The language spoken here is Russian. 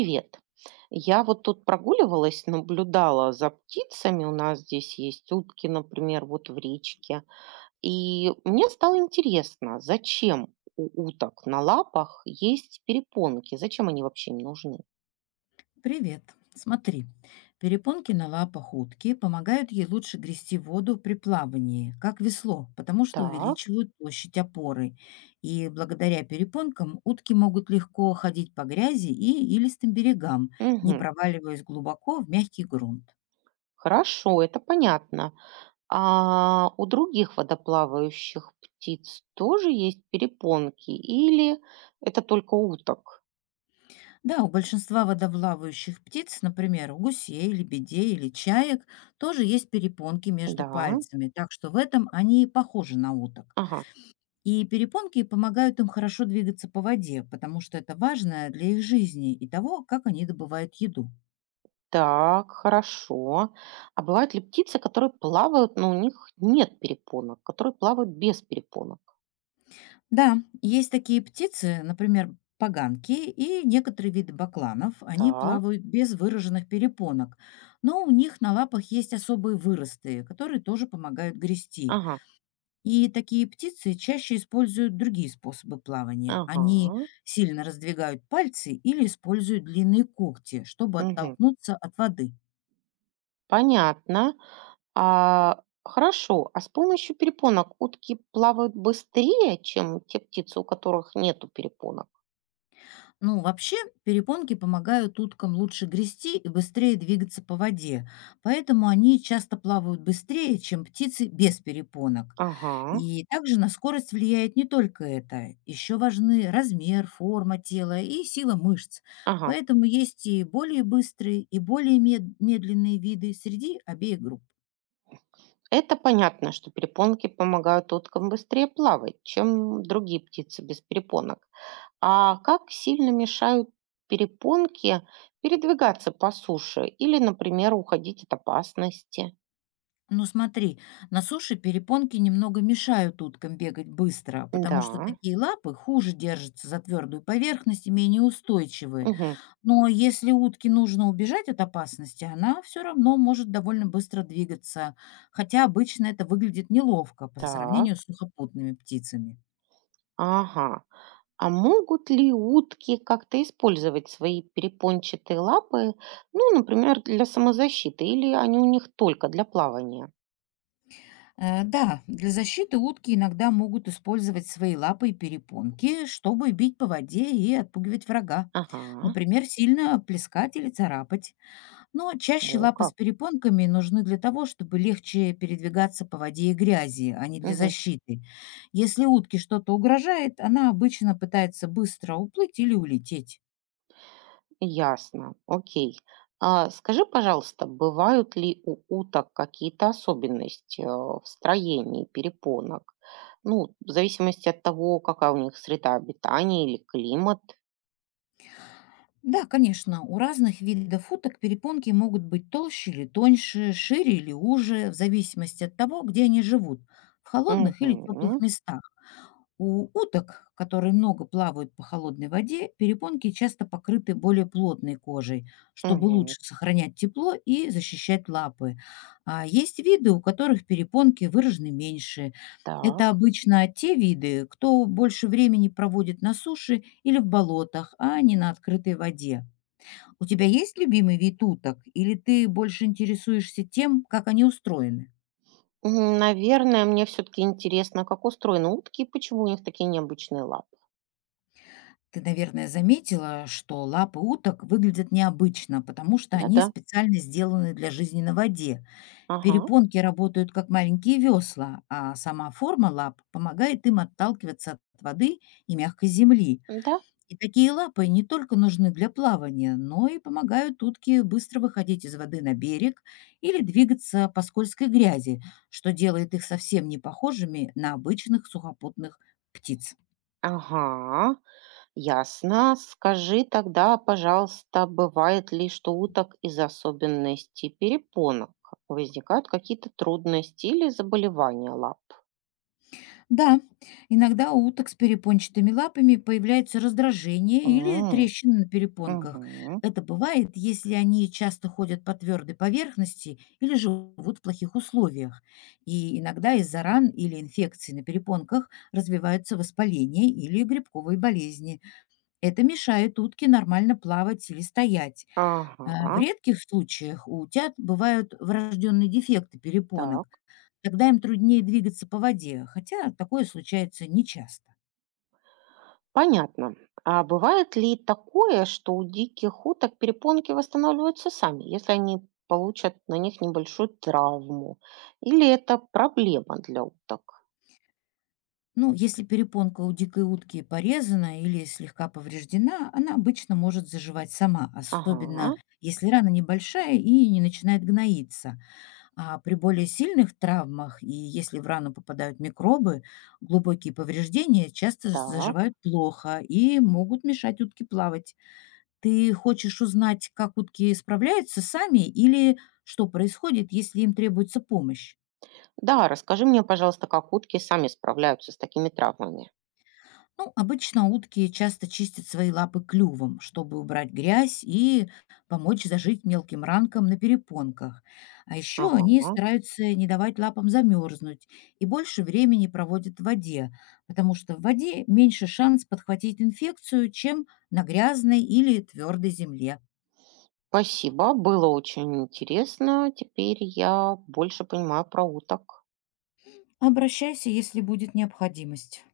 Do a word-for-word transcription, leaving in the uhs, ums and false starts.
Привет. Я вот тут прогуливалась, наблюдала за птицами. У нас здесь есть утки, например, вот в речке. И мне стало интересно, зачем у уток на лапах есть перепонки? Зачем они вообще им нужны? Привет. Смотри, перепонки на лапах утки помогают ей лучше грести воду при плавании, как весло, потому что Так, увеличивают площадь опоры. И благодаря перепонкам утки могут легко ходить по грязи и илистым берегам, не мгм. проваливаясь глубоко в мягкий грунт. Хорошо, это понятно. А у других водоплавающих птиц тоже есть перепонки? Или это только у уток? Да, у большинства водоплавающих птиц, например, у гусей, лебедей или чаек, тоже есть перепонки между Да, пальцами, так что в этом они похожи на уток. ага. И перепонки помогают им хорошо двигаться по воде, потому что это важно для их жизни и того, как они добывают еду. Так, хорошо. А бывают ли птицы, которые плавают, но у них нет перепонок, которые плавают без перепонок? Да, есть такие птицы, например, поганки и некоторые виды бакланов. Они Так, плавают без выраженных перепонок, но у них на лапах есть особые выросты, которые тоже помогают грести. ага, И такие птицы чаще используют другие способы плавания. ага, Они сильно раздвигают пальцы или используют длинные когти, чтобы мгм. оттолкнуться от воды. Понятно. А, хорошо. А с помощью перепонок утки плавают быстрее, чем те птицы, у которых нету перепонок? Ну, вообще, перепонки помогают уткам лучше грести и быстрее двигаться по воде, поэтому они часто плавают быстрее, чем птицы без перепонок. Ага, И также на скорость влияет не только это. Еще важны размер, форма тела и сила мышц. ага. Поэтому есть и более быстрые, и более мед- медленные виды среди обеих групп. Это понятно, что перепонки помогают уткам быстрее плавать, чем другие птицы без перепонок. А как сильно мешают перепонки передвигаться по суше или, например, уходить от опасности? Ну смотри, на суше перепонки немного мешают уткам бегать быстро, потому Да, что такие лапы хуже держатся за твердую поверхность и менее устойчивые. мгм, Но если утке нужно убежать от опасности, она все равно может довольно быстро двигаться, хотя обычно это выглядит неловко по так, сравнению с сухопутными птицами. ага. А могут ли утки как-то использовать свои перепончатые лапы, ну, например, для самозащиты, или они у них только для плавания? Э, Да, для защиты утки иногда могут использовать свои лапы и перепонки, чтобы бить по воде и отпугивать врага. Ага, Например, сильно плескать или царапать. Но чаще о лапы с как. перепонками нужны для того, чтобы легче передвигаться по воде и грязи, а не для Мгм. защиты. Если утке что-то угрожает, она обычно пытается быстро уплыть или улететь. Ясно, окей. А скажи, пожалуйста, бывают ли у уток какие-то особенности э, в строении перепонок? Ну, в зависимости от того, какая у них среда обитания или климат. Да, конечно, у разных видов уток перепонки могут быть толще или тоньше, шире или уже, в зависимости от того, где они живут, в холодных или теплых Угу, местах. У уток, которые много плавают по холодной воде, перепонки часто покрыты более плотной кожей, чтобы угу, лучше сохранять тепло и защищать лапы. А есть виды, у которых перепонки выражены меньше. так. Это обычно те виды, кто больше времени проводит на суше или в болотах, а не на открытой воде. У тебя есть любимый вид уток, или ты больше интересуешься тем, как они устроены? М, наверное, мне все-таки интересно, как устроены утки и почему у них такие необычные лапы. Ты, наверное, заметила, что лапы уток выглядят необычно, потому что они Да-да, специально сделаны для жизни на воде. ага, Перепонки работают как маленькие весла, а сама форма лап помогает им отталкиваться от воды и мягкой земли. да, И такие лапы не только нужны для плавания, но и помогают утке быстро выходить из воды на берег или двигаться по скользкой грязи, что делает их совсем не похожими на обычных сухопутных птиц. ага. Ясно. Скажи тогда, пожалуйста, бывает ли, что уток из-за особенностей перепонок возникают какие-то трудности или заболевания лап? Да, иногда у уток с перепончатыми лапами появляется раздражение или М, трещины на перепонках. мгм. Это бывает, если они часто ходят по твердой поверхности или живут в плохих условиях. И иногда из-за ран или инфекций на перепонках развиваются воспаления или грибковые болезни. Это мешает утке нормально плавать или стоять. Э, в Ага, редких случаях у утят бывают врожденные дефекты перепонок. так. Тогда им труднее двигаться по воде, хотя такое случается нечасто. Понятно. А бывает ли такое, что у диких уток перепонки восстанавливаются сами, если они получат на них небольшую травму? Или это проблема для уток? Ну, если перепонка у дикой утки порезана или слегка повреждена, она обычно может заживать сама, Ага, особенно если рана небольшая и не начинает гноиться. А при более сильных травмах и если в рану попадают микробы, глубокие повреждения часто так. заживают плохо и могут мешать утке плавать. Ты хочешь узнать, как утки справляются сами или что происходит, если им требуется помощь? Да, расскажи мне, пожалуйста, как утки сами справляются с такими травмами. Ну, обычно утки часто чистят свои лапы клювом, чтобы убрать грязь и помочь зажить мелким ранкам на перепонках. А еще они Ага. стараются не давать лапам замерзнуть и больше времени проводят в воде, потому что в воде меньше шанс подхватить инфекцию, чем на грязной или твердой земле. Спасибо, было очень интересно. Теперь я больше понимаю про уток. Обращайся, если будет необходимость.